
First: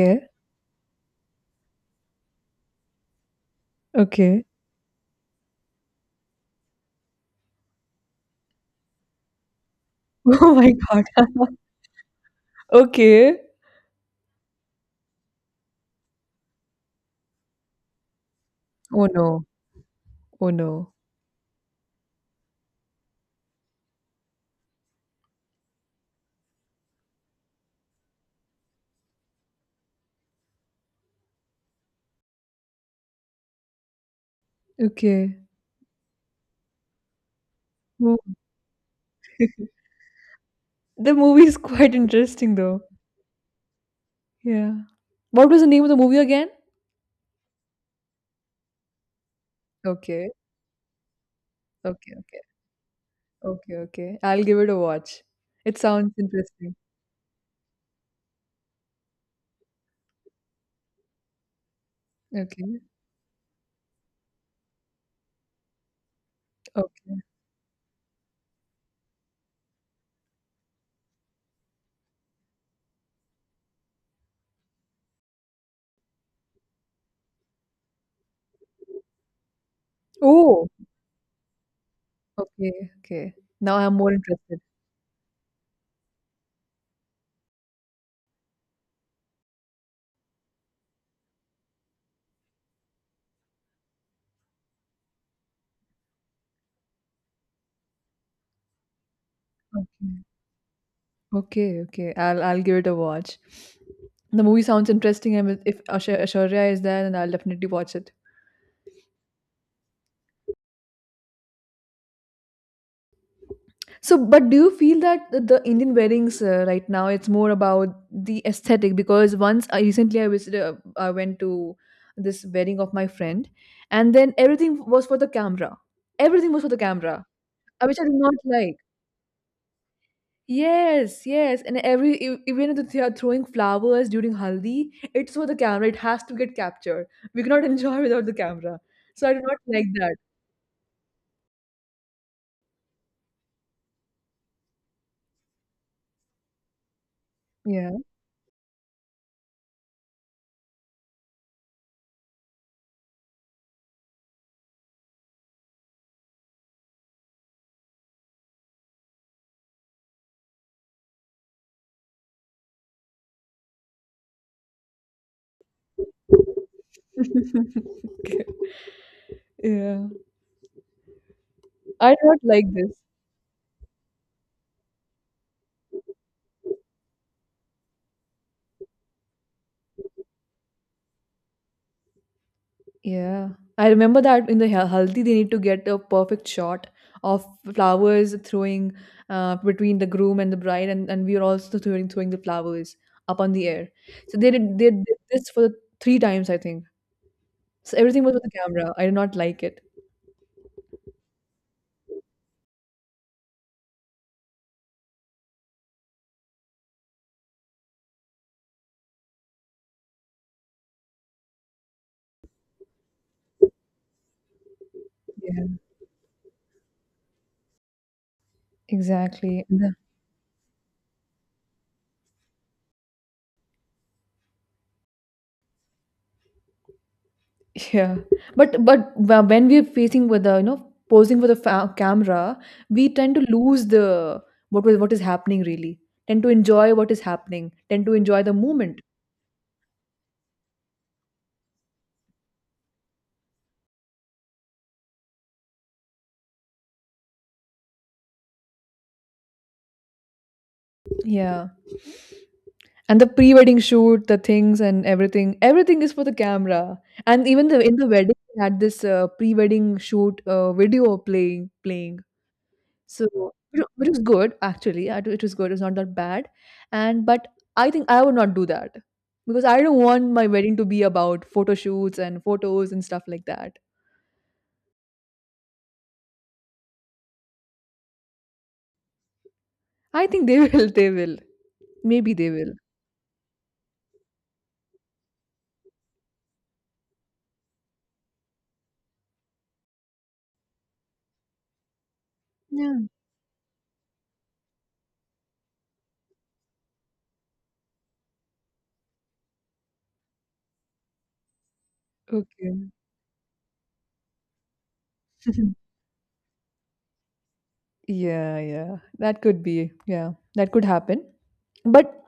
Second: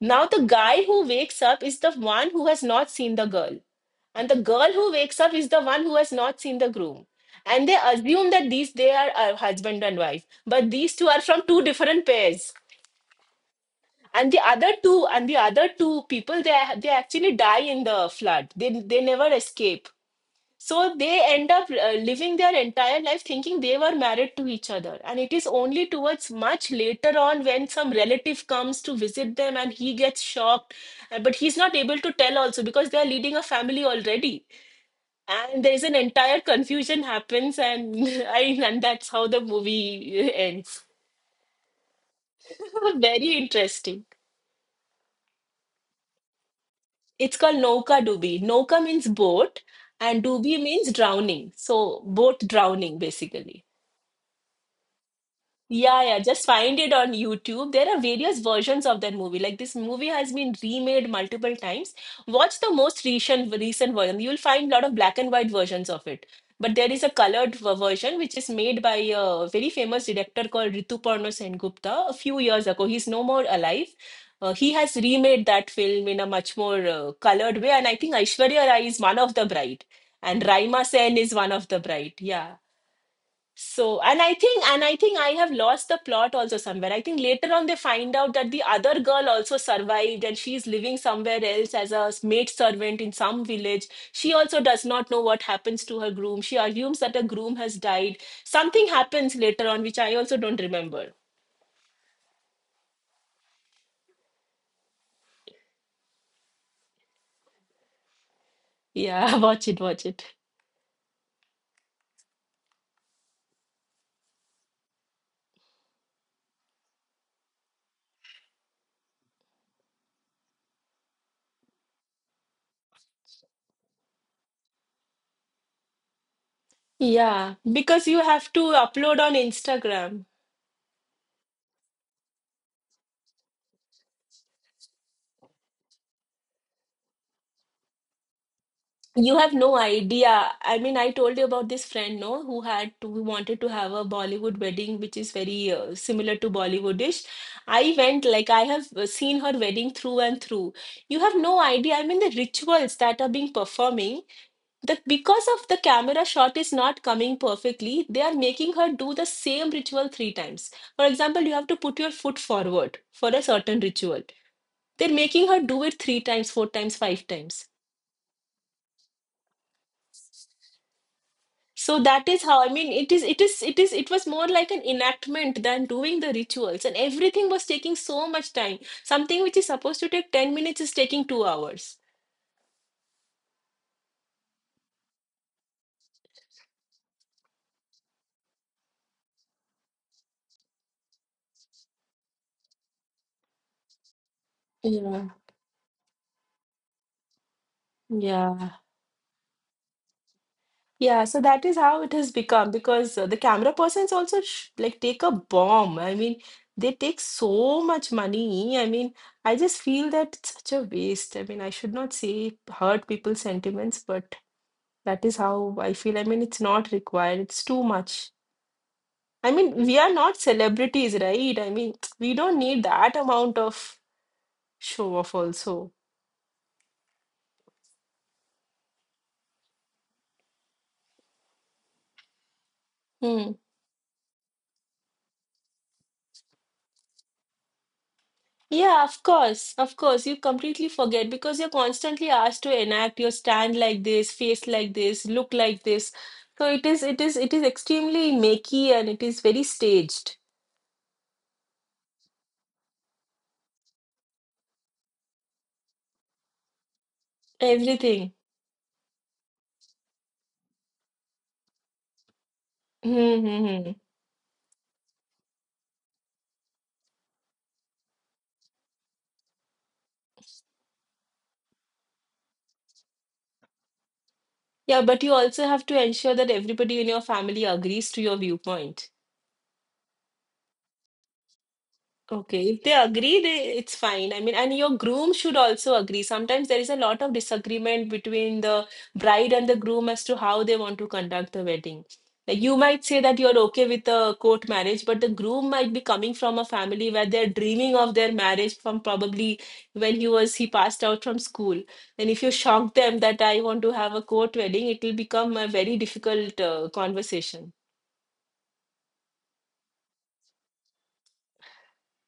[SPEAKER 2] Now the guy who wakes up is the one who has not seen the girl, and the
[SPEAKER 1] okay.
[SPEAKER 2] girl who wakes up is the one who has not seen the groom. And they assume that these they are uh, husband and wife,
[SPEAKER 1] Oh
[SPEAKER 2] but
[SPEAKER 1] my
[SPEAKER 2] these
[SPEAKER 1] God.
[SPEAKER 2] two are from two different pairs,
[SPEAKER 1] Okay.
[SPEAKER 2] and the other two and the other two people, they they actually die in the flood. They they
[SPEAKER 1] Oh
[SPEAKER 2] never
[SPEAKER 1] no.
[SPEAKER 2] escape,
[SPEAKER 1] Oh
[SPEAKER 2] so
[SPEAKER 1] no.
[SPEAKER 2] they end up uh, living their entire life thinking they were married to each other. And it is only towards much later on when some relative comes to visit them, and he gets shocked. Uh, but he's not able to tell also because they are leading a family already,
[SPEAKER 1] Okay.
[SPEAKER 2] and there is an entire confusion happens and
[SPEAKER 1] Oh.
[SPEAKER 2] I, and that's how the movie uh, ends.
[SPEAKER 1] The movie is quite interesting though.
[SPEAKER 2] Very interesting.
[SPEAKER 1] Yeah. What was the name of the movie again?
[SPEAKER 2] It's called Nauka Dubi. Nauka means boat, and
[SPEAKER 1] Okay.
[SPEAKER 2] Dubi means drowning. So,
[SPEAKER 1] Okay. Okay.
[SPEAKER 2] boat drowning, basically.
[SPEAKER 1] Okay. Okay. I'll give it a watch. It
[SPEAKER 2] Yeah,
[SPEAKER 1] sounds
[SPEAKER 2] yeah, just
[SPEAKER 1] interesting.
[SPEAKER 2] find it on YouTube. There are various versions of that movie. Like this movie has been remade multiple times. Watch the
[SPEAKER 1] Okay.
[SPEAKER 2] most recent recent version. You'll find a lot of black and white versions of it. But there is a
[SPEAKER 1] Okay.
[SPEAKER 2] colored ver- version which is made by a very famous director called Rituparna Sengupta a few years ago. He's no more alive. Uh, he has remade that film in a much more uh, colored way, and I think Aishwarya Rai is one of the bride, and
[SPEAKER 1] Oh.
[SPEAKER 2] Raima Sen is one of the bride. Yeah.
[SPEAKER 1] Okay. Okay. Now I'm
[SPEAKER 2] So,
[SPEAKER 1] more
[SPEAKER 2] and I
[SPEAKER 1] interested.
[SPEAKER 2] think, and I think I have lost the plot also somewhere. I think later on they find out that the other girl also survived, and she's living somewhere else as a maid servant in some village. She also does not know what happens to her groom. She assumes that the groom has died. Something happens later on, which I
[SPEAKER 1] Okay.
[SPEAKER 2] also don't remember.
[SPEAKER 1] Okay, okay. I'll I'll give it a watch. The movie sounds interesting, and if Asha- Ashwarya is there, then I'll definitely watch it.
[SPEAKER 2] Yeah, watch it, watch it.
[SPEAKER 1] So, but do you feel that the the Indian weddings, uh, right now it's more about the aesthetic? Because once I recently I visited, uh, I went to this wedding of my friend, and then everything was for the camera. Everything was for the camera,
[SPEAKER 2] Yeah,
[SPEAKER 1] uh, which I
[SPEAKER 2] because
[SPEAKER 1] did
[SPEAKER 2] you
[SPEAKER 1] not
[SPEAKER 2] have to
[SPEAKER 1] like.
[SPEAKER 2] upload on Instagram.
[SPEAKER 1] Yes, yes, and every e- even if they are throwing flowers during haldi, it's for the camera. It has to get captured. We cannot enjoy without the camera. So I
[SPEAKER 2] You
[SPEAKER 1] do
[SPEAKER 2] have
[SPEAKER 1] not
[SPEAKER 2] no
[SPEAKER 1] like that.
[SPEAKER 2] idea. I mean, I told you about this friend, no, who had to, who wanted to have a Bollywood wedding, which is very uh, similar to Bollywoodish.
[SPEAKER 1] Yeah,
[SPEAKER 2] I went, like, I have uh, seen her wedding through and through. You have no idea. I mean, the rituals that are being performing, that because of the camera shot is not coming perfectly, they are making her do the same ritual three times. For example, you have to put your foot forward for a certain ritual. They're making her do it three times, four times, five times.
[SPEAKER 1] yeah,
[SPEAKER 2] So
[SPEAKER 1] I do
[SPEAKER 2] that
[SPEAKER 1] not
[SPEAKER 2] is how,
[SPEAKER 1] like
[SPEAKER 2] I
[SPEAKER 1] this.
[SPEAKER 2] mean, it is, it is, it is, it was more like an enactment than doing the rituals, and everything was taking so much time. Something which is supposed to take ten minutes is taking two hours.
[SPEAKER 1] Yeah, I remember that in the hal- haldi they need to get a perfect shot of flowers throwing, uh, between the groom and the bride, and and we are also throwing throwing the flowers up on the air. So they did they did
[SPEAKER 2] Yeah,
[SPEAKER 1] this for three times, I think. So everything was with the
[SPEAKER 2] yeah,
[SPEAKER 1] camera. I did not like it.
[SPEAKER 2] yeah. So that is how it has become because uh, the camera persons also sh like take a bomb. I mean, they take so much money. I mean, I just feel that it's such a waste. I mean, I should not say hurt people's sentiments, but that is how
[SPEAKER 1] Yeah,
[SPEAKER 2] I feel. I mean, it's not required, it's too much. I
[SPEAKER 1] exactly.
[SPEAKER 2] mean,
[SPEAKER 1] And the-
[SPEAKER 2] we are not celebrities, right? I mean, we don't need that amount of show off also.
[SPEAKER 1] yeah, but but wh- when we're facing with the you know posing for the fa- camera, we tend to
[SPEAKER 2] Hmm.
[SPEAKER 1] lose the what was what is happening really. Tend to enjoy what is happening. Tend to enjoy the moment.
[SPEAKER 2] Yeah, of course, of course. You completely forget because you're constantly asked to enact your stand like this, face like this, look like this. So it is, it is, it is extremely makey and it is very staged.
[SPEAKER 1] Yeah. And the pre-wedding shoot, the things and everything, everything, is for the camera. And even the in the
[SPEAKER 2] Everything.
[SPEAKER 1] wedding, we had this uh, pre-wedding shoot uh, video playing playing. So,
[SPEAKER 2] Hmm. hmm,
[SPEAKER 1] which
[SPEAKER 2] hmm.
[SPEAKER 1] which was good actually. I It was good. It was not that bad. And but I think I would not do that because I don't want my wedding to be about photo shoots and photos and stuff like that.
[SPEAKER 2] Yeah, but you also have to ensure that everybody in your family agrees to your viewpoint.
[SPEAKER 1] I think they will. They will. Maybe they
[SPEAKER 2] Okay,
[SPEAKER 1] will.
[SPEAKER 2] if they agree, they, it's fine. I mean, and your groom should also agree. Sometimes there is a lot of disagreement between the bride and the groom as to how they want to conduct the wedding. Like you
[SPEAKER 1] Yeah.
[SPEAKER 2] might say that you're okay with a court marriage, but the groom might be coming from a family where they're dreaming of their marriage from probably when he was he passed out from school. And if you
[SPEAKER 1] Okay.
[SPEAKER 2] shock them that I want to have a court wedding, it will become a very difficult uh, conversation.
[SPEAKER 1] Yeah, yeah. That could be. Yeah, that could happen. But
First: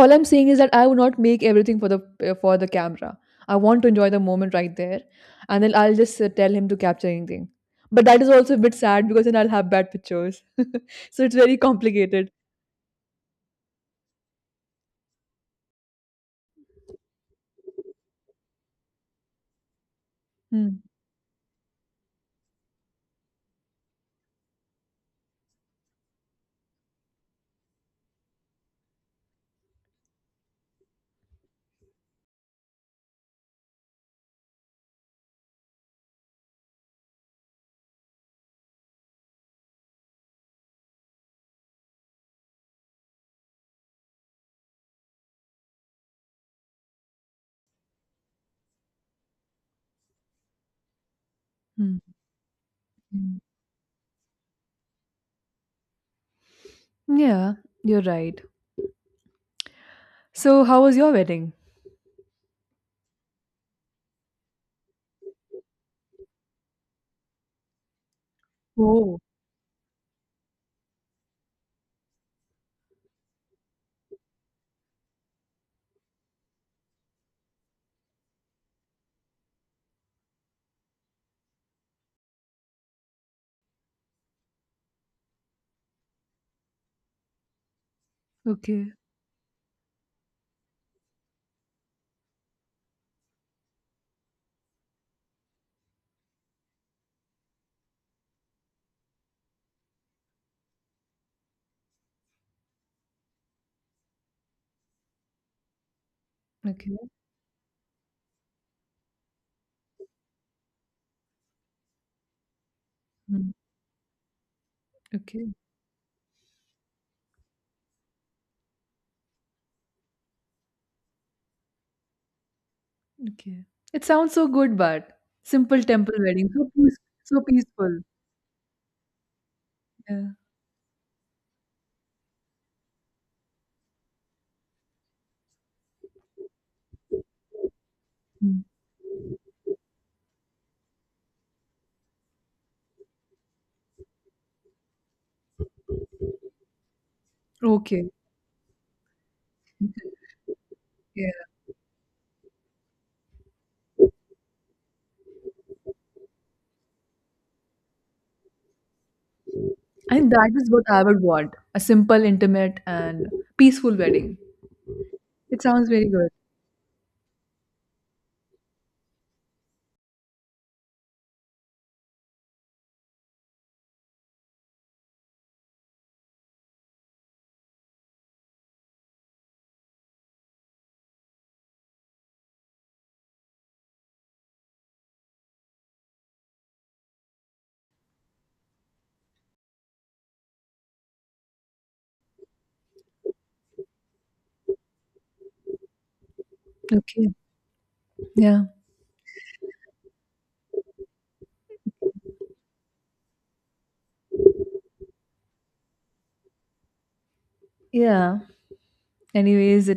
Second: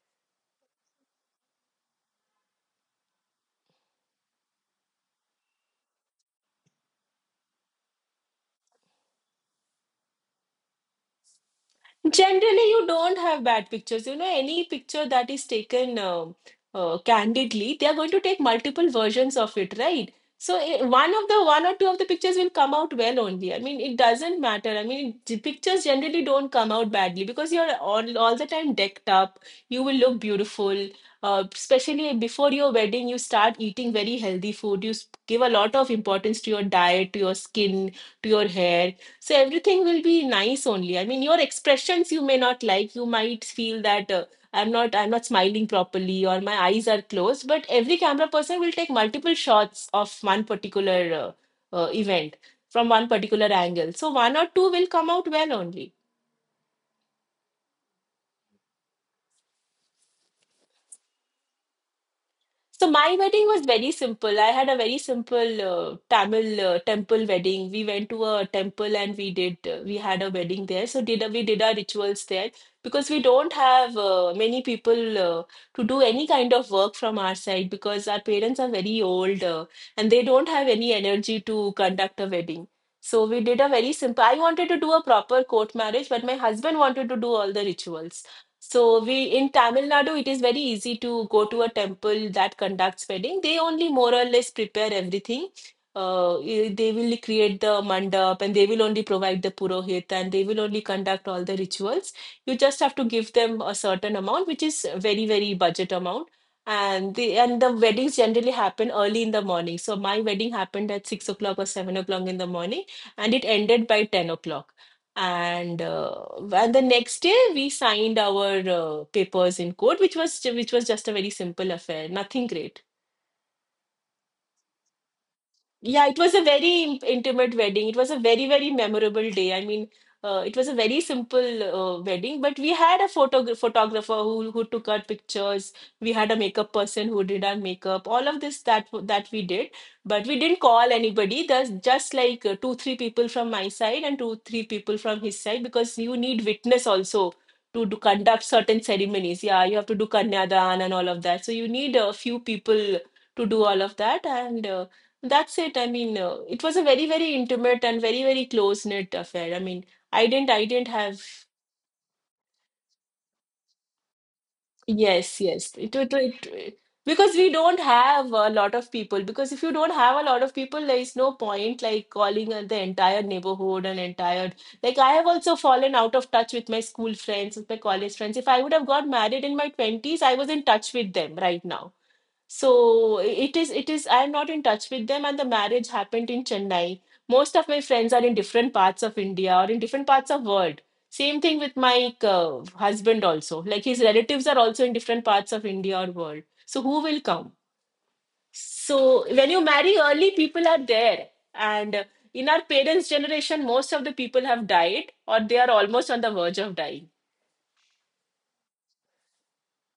[SPEAKER 1] all I'm saying is that I would not make everything for the uh, for the camera. I want to enjoy the moment right there, and then I'll just uh, tell him to capture anything, but that is also a bit sad because then I'll have bad pictures. So it's very complicated.
[SPEAKER 2] Generally, you don't have bad pictures. You know, any picture that is taken um uh, candidly, they are going to take multiple versions of it, right? So eh,
[SPEAKER 1] Hmm,
[SPEAKER 2] one of the one or two of the pictures will come out well only. I mean, it doesn't matter. I mean, the pictures generally don't come out badly because you're all all the time decked up. You will look beautiful. Uh, especially before your wedding, you start eating very healthy food. You s- give a lot of importance to your diet, to your skin, to your hair. So everything will be nice only. I mean, your expressions you may not like. You might feel that uh, i'm not I'm not smiling properly or my eyes are closed, but every camera person will take multiple shots of one particular uh, uh,
[SPEAKER 1] hmm,
[SPEAKER 2] event from one
[SPEAKER 1] hmm.
[SPEAKER 2] particular angle, so one or two will come out well only.
[SPEAKER 1] Yeah, you're right. So how was your wedding?
[SPEAKER 2] So my wedding was very simple. I had a very simple uh, Tamil uh, temple wedding. We went to a temple and
[SPEAKER 1] Oh,
[SPEAKER 2] we did uh, we had a wedding there. So did a- we did our rituals there because we don't have uh, many people uh, to do any kind of work from our side, because our parents are very old uh, and they don't have any energy to conduct a wedding. So we did a very simple. I wanted to do a proper court marriage, but my husband wanted to do all the rituals.
[SPEAKER 1] okay,
[SPEAKER 2] So we, in Tamil Nadu, it is very easy to go to a temple that conducts wedding. They only more or less prepare everything. Uh, eh, they will create the mandap, and they will only provide the purohit, and they will only conduct all the rituals. You just have to give them a certain amount, which is very, very budget amount.
[SPEAKER 1] okay.
[SPEAKER 2] And the and the weddings generally happen early in the morning. So my wedding happened at six o'clock or seven o'clock in the morning, and it
[SPEAKER 1] Hmm,
[SPEAKER 2] ended by ten o'clock,
[SPEAKER 1] okay,
[SPEAKER 2] and uh, and the next day we signed our uh, papers in court, which was which was just a very simple affair, nothing great.
[SPEAKER 1] okay. It sounds so good, but simple
[SPEAKER 2] Yeah,
[SPEAKER 1] temple
[SPEAKER 2] it was a
[SPEAKER 1] wedding, so
[SPEAKER 2] very
[SPEAKER 1] peace,
[SPEAKER 2] im-
[SPEAKER 1] so
[SPEAKER 2] intimate wedding. It
[SPEAKER 1] peaceful,
[SPEAKER 2] was a very, very memorable day. I mean,
[SPEAKER 1] yeah.
[SPEAKER 2] uh, it was a very simple uh, wedding, but we had a photo photographer who who took our pictures. We had a makeup person who did our makeup. All of this
[SPEAKER 1] Hmm.
[SPEAKER 2] that w- that we did, but we didn't call anybody. There's just like uh, two, three people from my side and two, three people from his side, because you need witness also to do
[SPEAKER 1] Okay,
[SPEAKER 2] conduct certain ceremonies. Yeah, you have to do Kanyadan and all of
[SPEAKER 1] okay.
[SPEAKER 2] that. So you need a few people to do all of that and. Uh, that's it. I mean, uh, it was a very, very intimate and very, very close-knit affair. I mean, I
[SPEAKER 1] And
[SPEAKER 2] didn't,
[SPEAKER 1] that
[SPEAKER 2] I
[SPEAKER 1] is what
[SPEAKER 2] didn't
[SPEAKER 1] I
[SPEAKER 2] have.
[SPEAKER 1] would want, a simple, intimate, and peaceful wedding.
[SPEAKER 2] Yes,
[SPEAKER 1] It
[SPEAKER 2] yes.
[SPEAKER 1] sounds
[SPEAKER 2] It,
[SPEAKER 1] very
[SPEAKER 2] it,
[SPEAKER 1] good.
[SPEAKER 2] it, because we don't have a lot of people. Because if you don't have a lot of people, there is no point like calling uh, the entire neighborhood and entire. Like I have also fallen out of touch with my school friends, with my college friends. If I would have got married in my twenties, I was in touch with them right now. So it is, it is, I am not in touch with them, and the marriage happened in Chennai. Most of my friends are in different parts of India or in different parts of world. Same thing with my uh, husband also. Like his relatives are also in different parts of India or world. So who will
[SPEAKER 1] Okay.
[SPEAKER 2] come?
[SPEAKER 1] Yeah.
[SPEAKER 2] So when you marry early, people are there. And uh, in our parents' generation, most of the people have died or they are almost on the verge of dying.
[SPEAKER 1] Yeah. Anyways,